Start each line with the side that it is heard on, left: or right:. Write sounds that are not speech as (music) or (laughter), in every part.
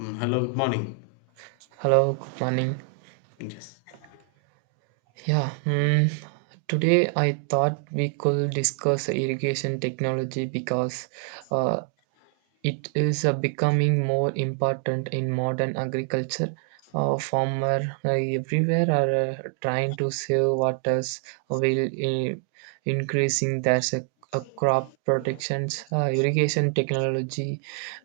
left: Mm, hello, good morning.
right: Hello, good morning.
left: Yes.
right: Yeah, today I thought we could discuss irrigation technology because uh, it is becoming more important in modern agriculture. Farmer everywhere are trying to save waters while increasing their crop protections. Irrigation technology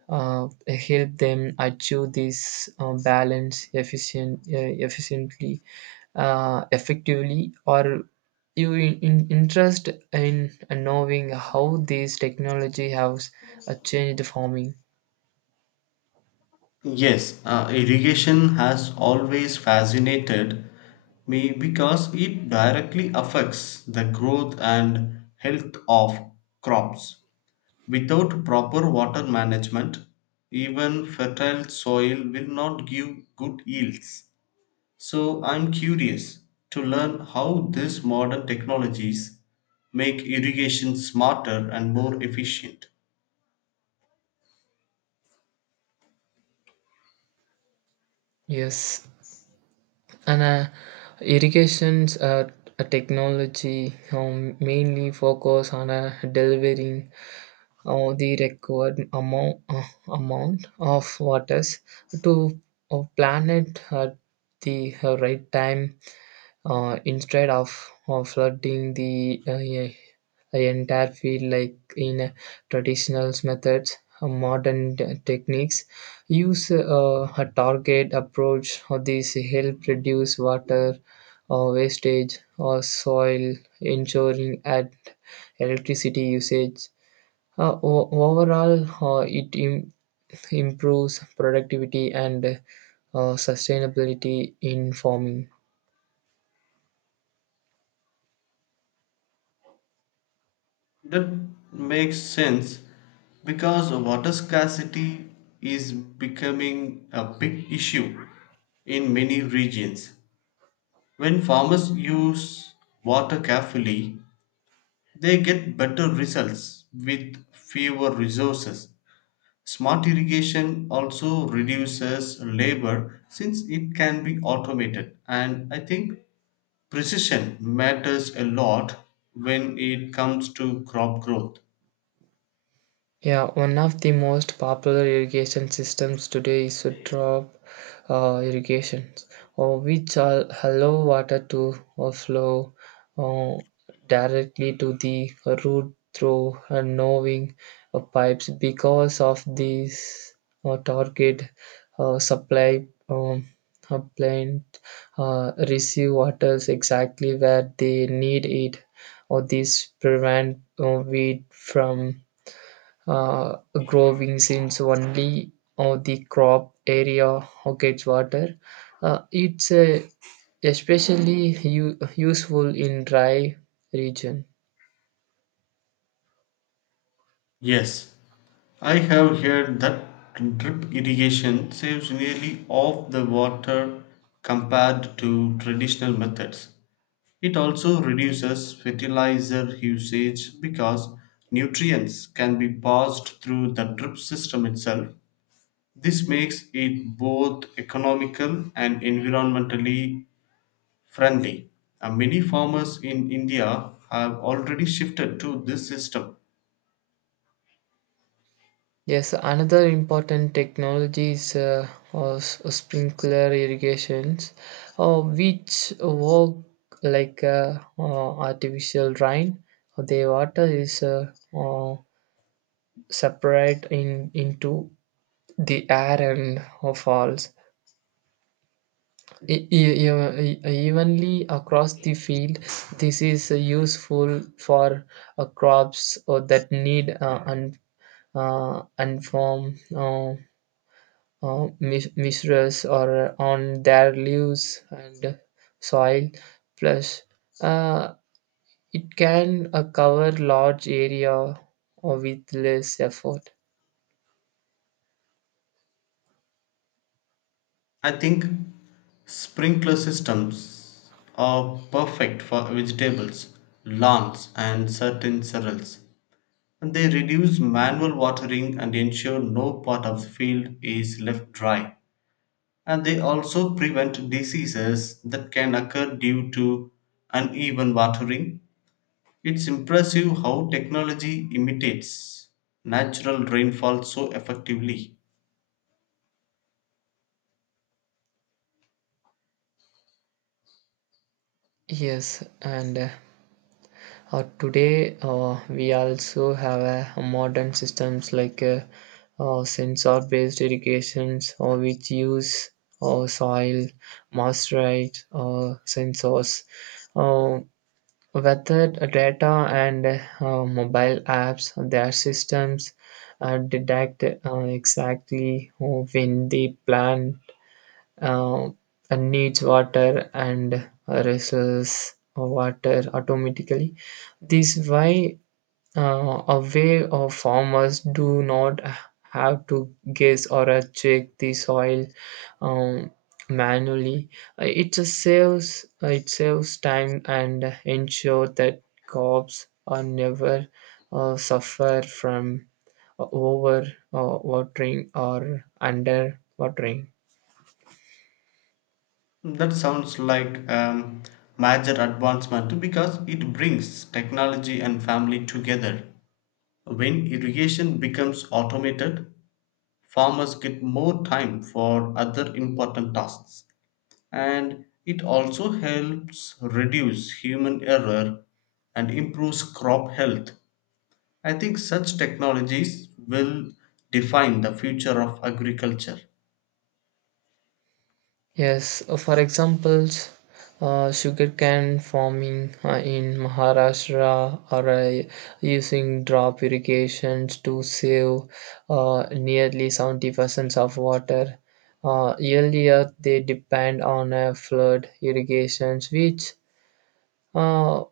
right: uh, help them achieve this balance efficiently effectively, or you in interest in knowing how these technology has changed farming.
left: Yes, irrigation has always fascinated me because it directly affects the growth and health of crops. Without proper water management, even fertile soil will not give good yields. So, I'm curious to learn how these modern technologies make irrigation smarter and more efficient.
right: Yes, and irrigations a technology mainly focus on delivering the required amount of waters to a planet at the right time. Instead of flooding the entire field, like in traditional methods, modern techniques use a target approach. Or these help reduce water wastage or soil, ensuring at electricity usage. Overall, it improves productivity and sustainability in farming.
left: That makes sense because water scarcity is becoming a big issue in many regions. When farmers use water carefully, they get better results with fewer resources. Smart irrigation also reduces labor since it can be automated, and I think precision matters a lot when it comes to crop growth.
right: Yeah, one of the most popular irrigation systems today is drop irrigation, which allow water to flow uh, directly to the root through knowing pipes. Because of this target supply, plant receive waters exactly where they need it, or this prevent weed from uh, growing, since only the crop area or gets water. It's especially useful in dry region.
left: Yes, I have heard that drip irrigation saves nearly half the water compared to traditional methods. It also reduces fertilizer usage because nutrients can be passed through the drip system itself. This makes it both economical and environmentally friendly. Many farmers in India have already shifted to this system.
right: Yes, another important technology is sprinkler irrigations, which work like artificial rain. The water is separate in into the air and falls evenly across the field. This is useful for crops that need unformed mistress or on their leaves and soil, plus uh, it can cover large area with less effort.
left: I think sprinkler systems are perfect for vegetables, lawns, and certain cereals. They reduce manual watering and ensure no part of the field is left dry. And they also prevent diseases that can occur due to uneven watering. It's impressive how technology imitates natural rainfall so effectively.
right: Yes, and today, we also have a modern systems like sensor-based irrigations, or which use soil, moisture, sensors, uh, weather data, and mobile apps. Their systems detect exactly when they plant uh, and needs water and resources water automatically. This why a way of farmers do not have to guess or check the soil um, manually. It just saves it saves time and ensure that crops are never suffer from over watering or under watering.
left: That sounds like a major advancement because it brings technology and family together. When irrigation becomes automated, farmers get more time for other important tasks. And it also helps reduce human error and improves crop health. I think such technologies will define the future of agriculture.
right: Yes, for examples, sugarcane farming in Maharashtra are using drop irrigations to save nearly 70% of water. Earlier, they depend on flood irrigations, which uh,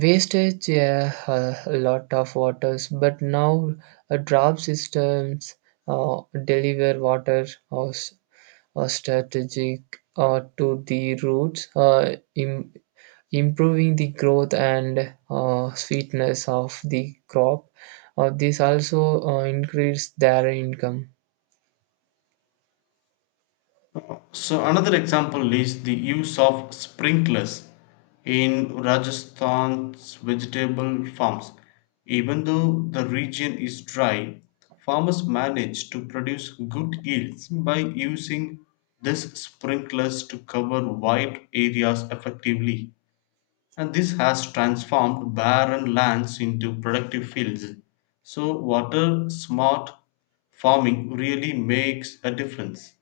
right: wastage, yeah, a lot of waters. But now, drop systems deliver water, strategic to the roots, improving the growth and sweetness of the crop. This also increased their income.
left: So another example is the use of sprinklers in Rajasthan's vegetable farms. Even though the region is dry, farmers manage to produce good yields by using these sprinklers to cover wide areas effectively. And this has transformed barren lands into productive fields. So water smart farming really makes a difference.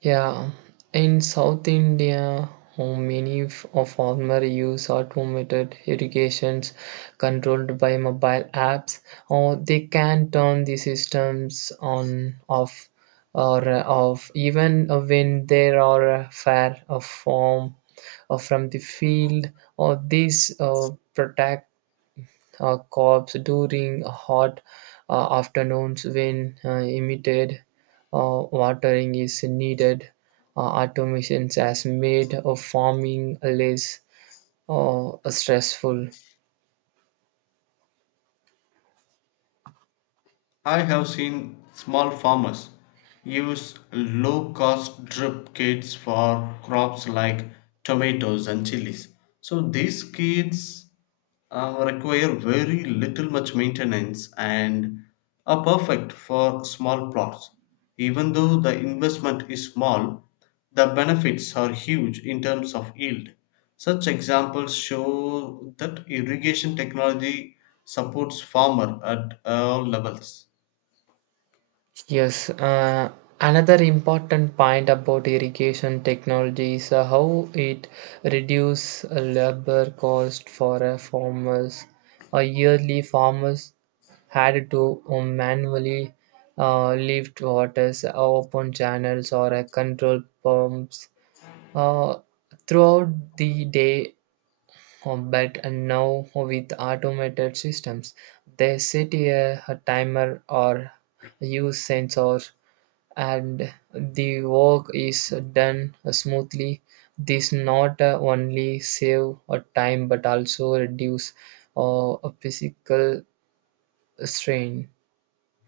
right: Yeah, in South India, oh, many of farmer use automated irrigations controlled by mobile apps, or they can turn the systems on off or off, even when there are far form or from the field, or this protect crops during hot afternoons when immediate watering is needed. Automation has made farming less stressful.
left: I have seen small farmers use low cost drip kits for crops like tomatoes and chilies. So these kits require very little much maintenance and are perfect for small plots. Even though the investment is small, the benefits are huge in terms of yield. Such examples show that irrigation technology supports farmer at all levels.
right: Yes, another important point about irrigation technology is how it reduces labor cost for farmers. Yearly farmers had to manually lift waters, open channels, or control pumps uh, throughout the day. But now with automated systems, they set a timer or use sensors, and the work is done smoothly. This not only save time, but also reduce a physical strain.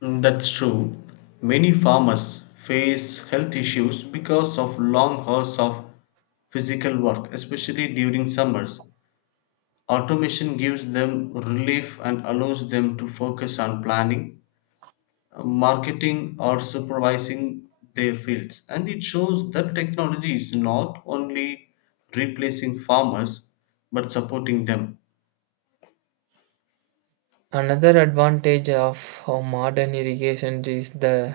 left: Mm, that's true. Many farmers face health issues because of long hours of physical work, especially during summers. Automation gives them relief and allows them to focus on planning, marketing, or supervising their fields. And it shows that technology is not only replacing farmers but supporting them.
right: Another advantage of modern irrigation is the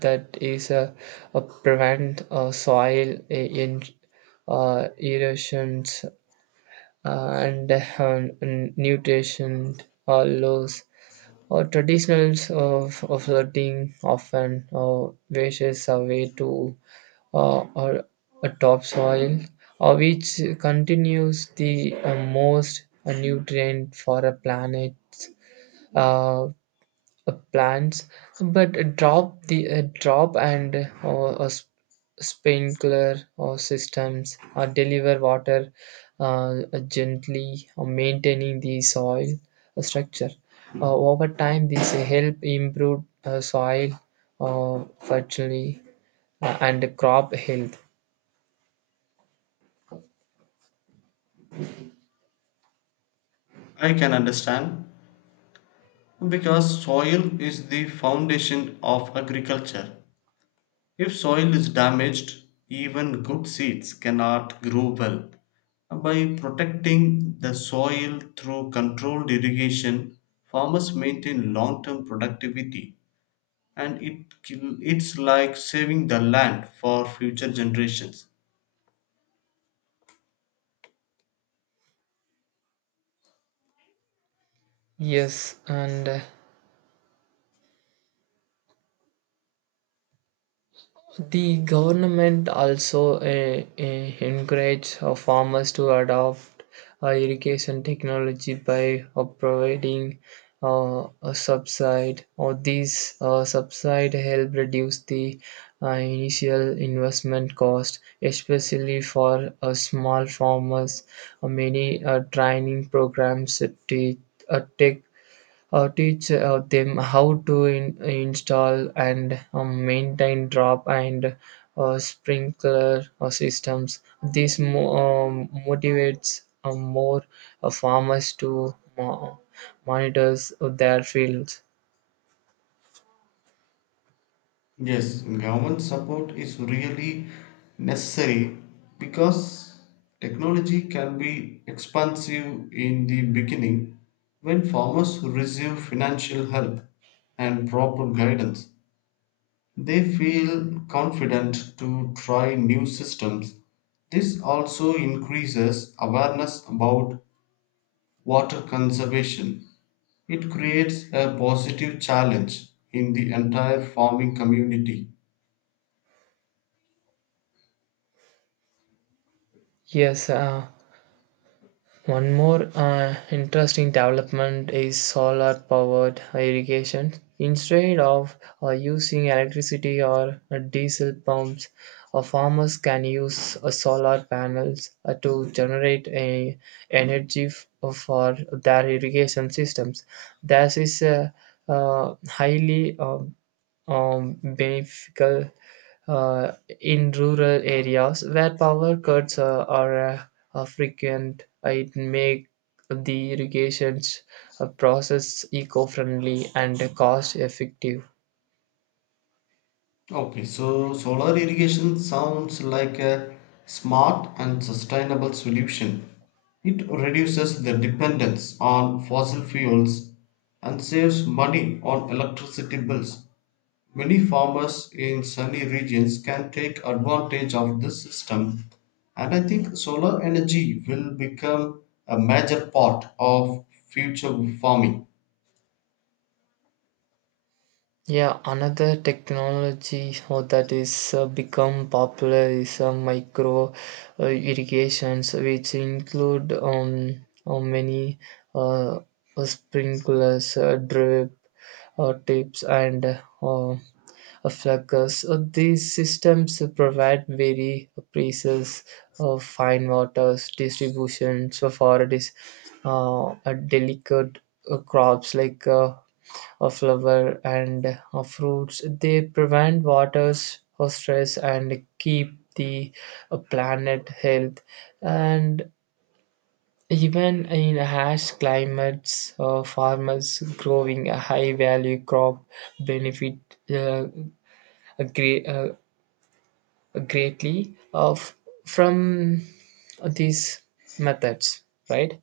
right: that is a prevent soil in erosions and nutrition loss. Traditionals of flirting often washes away to or a topsoil, which continues the most nutrient for a planet, uh, plants, but drop the drop and or sprinkler or systems or deliver water uh, gently or maintaining the soil structure. Over time, these help improve soil fertility and crop health.
left: I can understand because soil is the foundation of agriculture. If soil is damaged, even good seeds cannot grow well. By protecting the soil through controlled irrigation, farmers maintain long term productivity and it's like saving the land for future generations.
right: Yes, and the government also encourages farmers to adopt irrigation technology by providing a subside, or these subside help reduce the initial investment cost, especially for small farmers. Many training programs te- take teach them how to install and maintain drop and sprinkler systems. This motivates more farmers to monitor their fields.
left: Yes, government support is really necessary because technology can be expensive in the beginning when farmers receive financial help and proper guidance. They feel confident to try new systems. This also increases awareness about water conservation. It creates a positive challenge in the entire farming community.
right: Yes, one more interesting development is solar powered irrigation. Instead of using electricity or diesel pumps, farmers can use solar panels to generate a energy for their irrigation systems. This is a highly beneficial uh, in rural areas where power cuts are frequent. It make the irrigations process eco-friendly and cost-effective.
left: Okay, so solar irrigation sounds like a smart and sustainable solution. It reduces the dependence on fossil fuels and saves money on electricity bills. Many farmers in sunny regions can take advantage of this system, and I think solar energy will become a major part of future farming.
right: Yeah, another technology how that is become popular is micro irrigations, which include many uh, sprinklers, drip tips, and fluckers. These systems provide very precise fine waters distributions, for this a delicate crops like of flowers and of fruits. They prevent waters water stress and keep the planet health. And even in harsh climates, farmers growing a high value crop benefit uh, a great, uh, greatly of from these methods, right?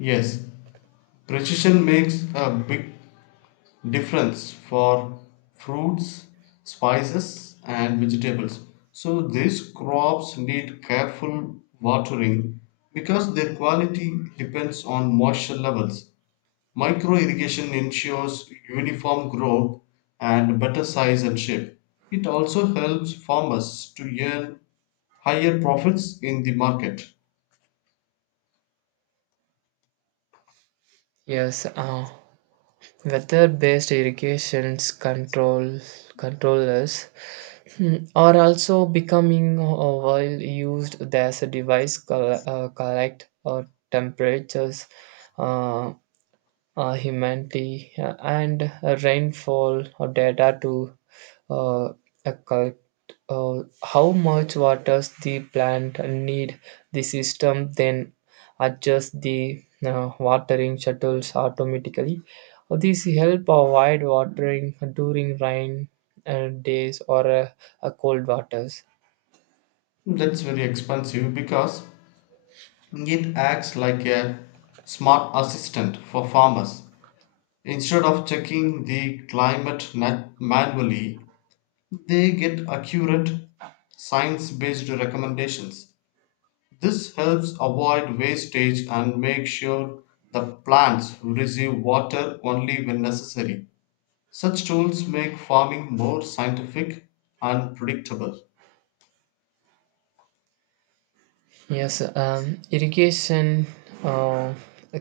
left: Yes, precision makes a big difference for fruits, spices, and vegetables. So these crops need careful watering because their quality depends on moisture levels. Micro irrigation ensures uniform growth and better size and shape. It also helps farmers to earn higher profits in the market.
right: Yes, weather-based irrigations controllers, are also becoming well used as a device collect or temperatures. Uh, humanity and rainfall data to uh, occult uh, how much waters the plant need. The system then adjust the watering shuttles automatically. This help avoid watering during rain days or cold waters.
left: That's very expensive because it acts like a smart assistant for farmers. Instead of checking the climate manually, they get accurate science based recommendations. This helps avoid wastage and make sure the plants receive water only when necessary. Such tools make farming more scientific and predictable.
right: Yes, irrigation uh,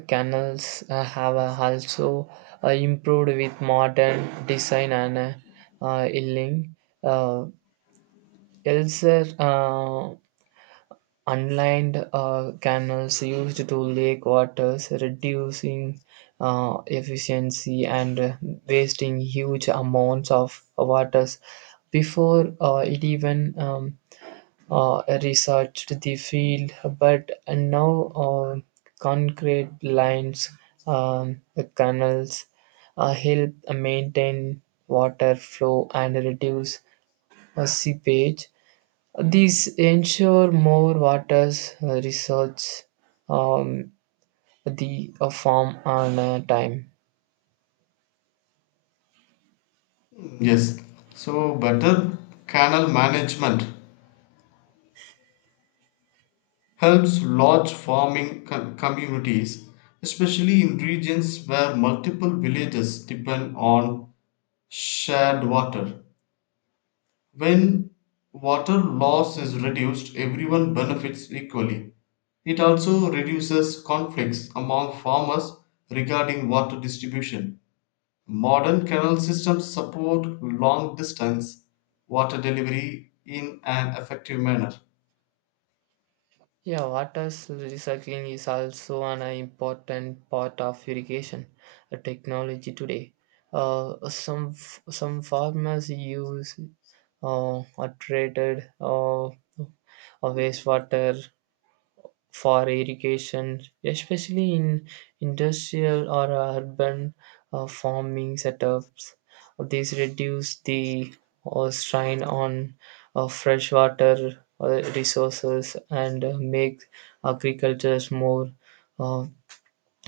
right: canals have also improved with modern design and illing. Uh, elsewhere, unlined canals used to lake waters, reducing efficiency and wasting huge amounts of waters before it even researched the field, but now concrete lines, um, canals, help maintain water flow and reduce seepage. These ensure more water's resource um, the form and time.
left: Yes, so better canal management helps large farming communities, especially in regions where multiple villages depend on shared water. When water loss is reduced, everyone benefits equally. It also reduces conflicts among farmers regarding water distribution. Modern canal systems support long distance water delivery in an effective manner.
right: Yeah, water recycling is also an important part of irrigation technology today. Some some farmers use uh, treated wastewater for irrigation, especially in industrial or urban farming setups. These reduce the strain on freshwater resources and make agriculture more uh,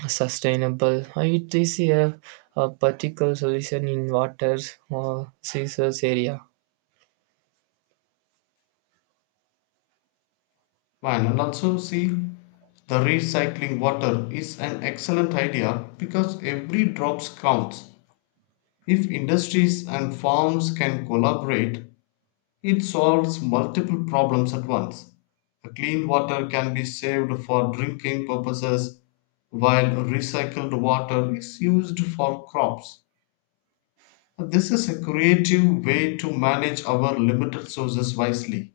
right: sustainable. It is a particle solution in water uh, resource area.
left: Fine, and also see the recycling water is an excellent idea because every drop counts. If industries and farms can collaborate, it solves multiple problems at once. The clean water can be saved for drinking purposes while recycled water is used for crops. This is a creative way to manage our limited sources wisely.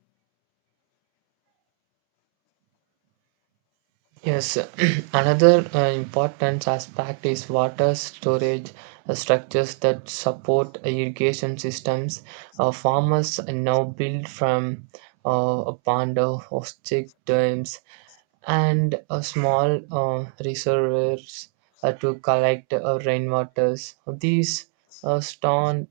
right: Yes, (clears throat) another important aspect is water storage structures that support irrigation systems. Farmers now build from a pond or stick dams and a small reservoirs to collect rainwaters. These store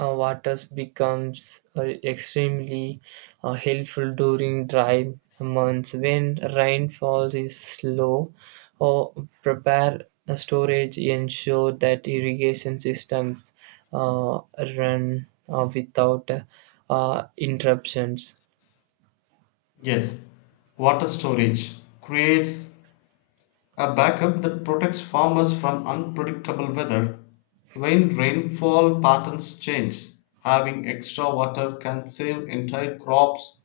right: waters becomes extremely helpful during dry months when rainfall is slow, or prepare a storage ensure that irrigation systems uh, run without interruptions.
left: Yes, water storage creates a backup that protects farmers from unpredictable weather. When rainfall patterns change, having extra water can save entire crops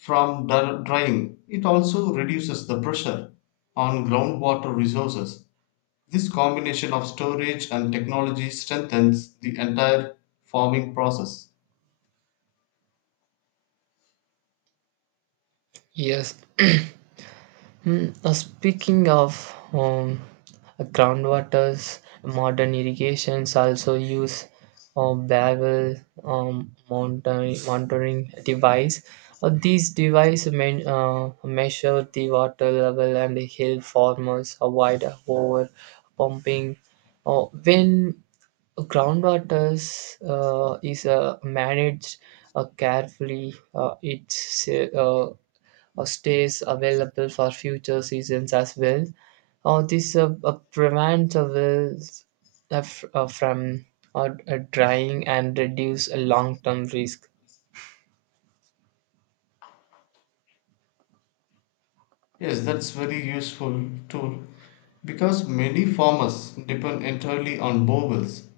left: from drying. It also reduces the pressure on groundwater resources. This combination of storage and technology strengthens the entire farming process.
right: Yes. Speaking of groundwaters, modern irrigations also use Babel monitoring device. These devices measure the water level and help farmers avoid over pumping. When groundwaters is managed carefully, or stays available for future seasons as well. This prevents wells from drying and reduce a long-term risk.
left: Yes, that's very useful tool because many farmers depend entirely on bowels.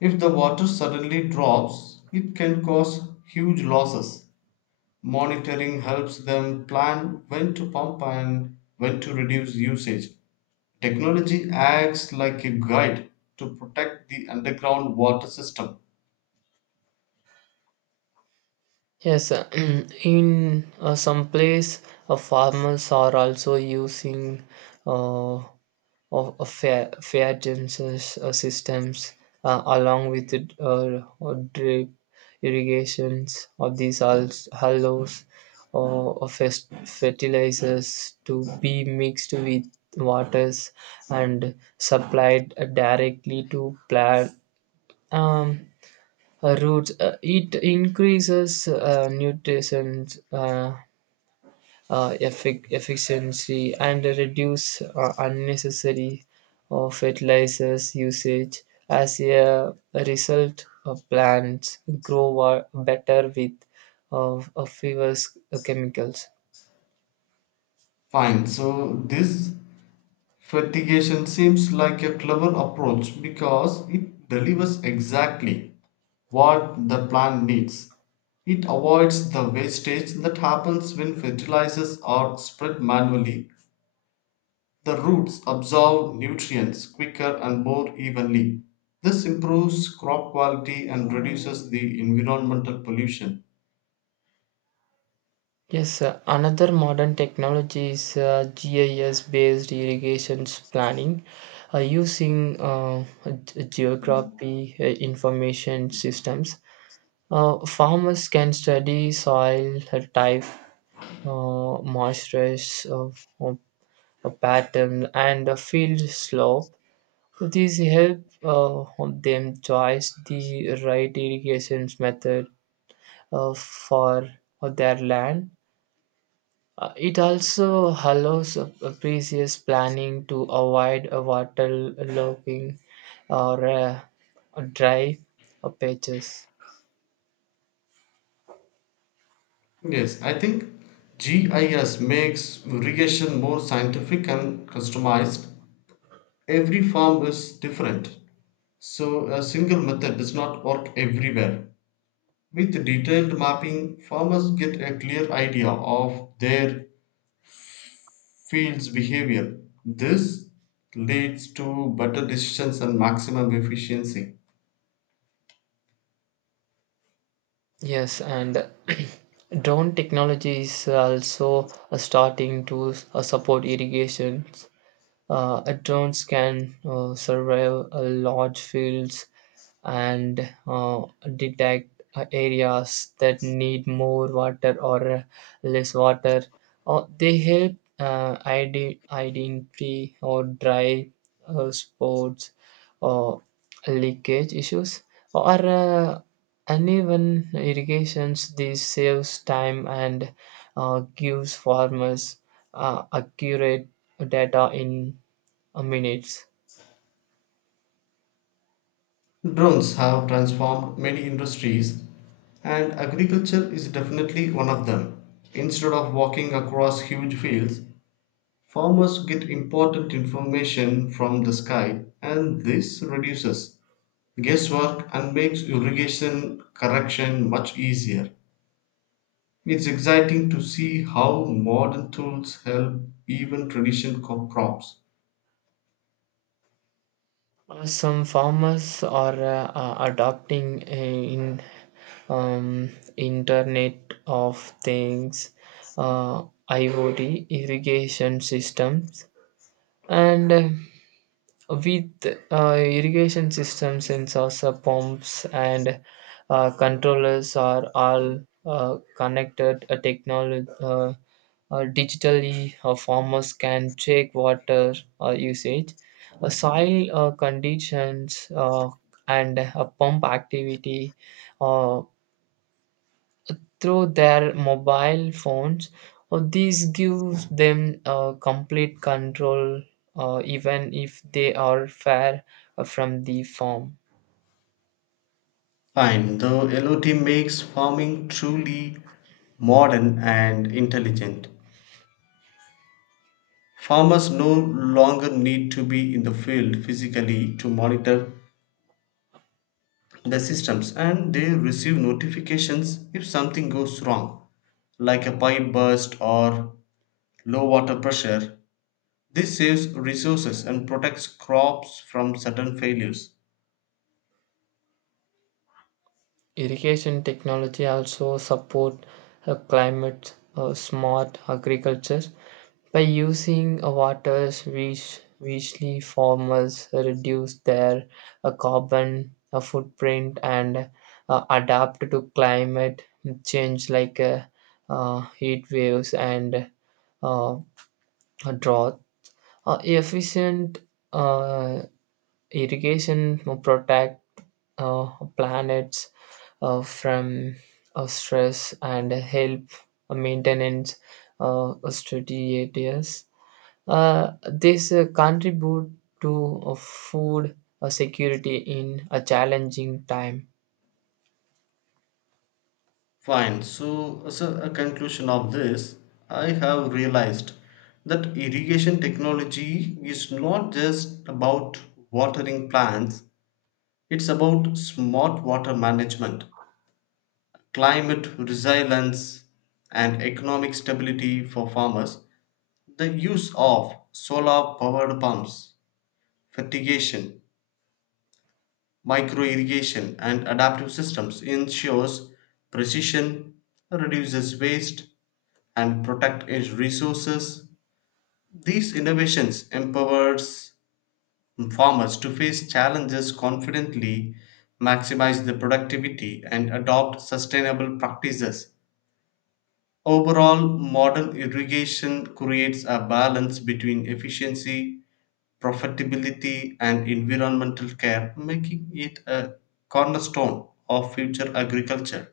left: If the water suddenly drops, it can cause huge losses. Monitoring helps them plan when to pump and when to reduce usage. Technology acts like a guide to protect the underground water system.
right: Yes, (clears throat) in some place, farmers are also using uh, fair tensions, systems, along with drip irrigations of these hollows or fertilizers to be mixed with waters and supplied directly to plant um, roots. It increases nutrition. Uh, efficiency and reduce unnecessary fertilizers usage. As a result, plants grow better with fewer chemicals.
left: Fine, so this fatigation seems like a clever approach because it delivers exactly what the plant needs. It avoids the wastage that happens when fertilizers are spread manually. The roots absorb nutrients quicker and more evenly. This improves crop quality and reduces the environmental pollution.
right: Yes, another modern technology is GIS based irrigation planning using geography information systems. Farmers can study soil type moisturize of a pattern and a field slope. So these help them choose the right irrigation method for their land. It also allows a previous planning to avoid a waterlogging or dry patches.
left: Yes, I think GIS makes irrigation more scientific and customized. Every farm is different, so a single method does not work everywhere. With detailed mapping, farmers get a clear idea of their field's behavior. This leads to better decisions and maximum efficiency.
right: Yes, and (clears throat) drone technology is also starting to support irrigations. Drones can survey large fields and detect areas that need more water or less water. They help identify or dry spots, uh, leakage issues or uneven irrigations. This saves time and gives farmers accurate data in minutes.
left: Drones have transformed many industries, and agriculture is definitely one of them. Instead of walking across huge fields, farmers get important information from the sky, and this reduces guesswork and makes irrigation correction much easier. It's exciting to see how modern tools help even traditional crops.
right: Some farmers are adopting in um, Internet of Things, uh, IoT irrigation systems, and With irrigation systems, sensors, pumps, and controllers are all connected technology. Digitally, farmers can check water usage, soil conditions, and pump activity uh, through their mobile phones, or these gives them complete control, even if they are far from the farm.
left: Fine, though LOT makes farming truly modern and intelligent. Farmers no longer need to be in the field physically to monitor the systems and they receive notifications if something goes wrong, like a pipe burst or low water pressure. This saves resources and protects crops from sudden failures.
right: Irrigation technology also support climate smart agriculture. By using water which richly farmers reduce their carbon footprint and adapt to climate change like heat waves and uh, drought. Efficient uh, irrigation will protect uh, planets from stress and help maintenance strategies. This contribute to food security in a challenging time.
left: Fine, so as a conclusion of this, I have realized that irrigation technology is not just about watering plants, it's about smart water management, climate resilience, and economic stability for farmers. The use of solar powered pumps, fertigation, microirrigation and adaptive systems ensures precision, reduces waste, and protect its resources. These innovations empowers farmers to face challenges confidently, maximize the productivity, and adopt sustainable practices. Overall, modern irrigation creates a balance between efficiency, profitability, and environmental care, making it a cornerstone of future agriculture.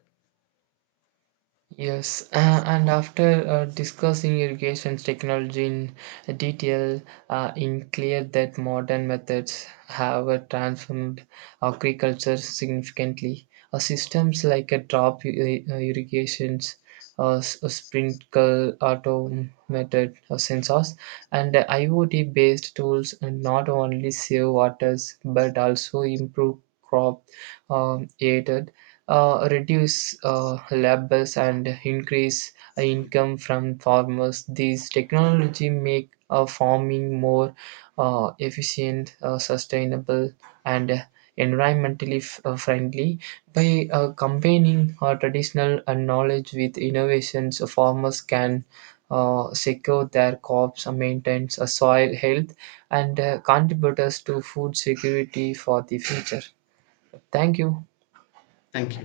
right: Yes, and after discussing irrigation technology in detail, in clear that modern methods have transformed agriculture significantly. Systems like a drop irrigations, sprinkle automated sensors, and IoT-based tools and not only save waters but also improve crop yield, reduce lab bills and increase income from farmers. These technology make farming more efficient, sustainable, and environmentally friendly. By combining traditional knowledge with innovations, farmers can secure their crops, maintain soil health, and contribute us to food security for the future. Thank you.
left: Thank you.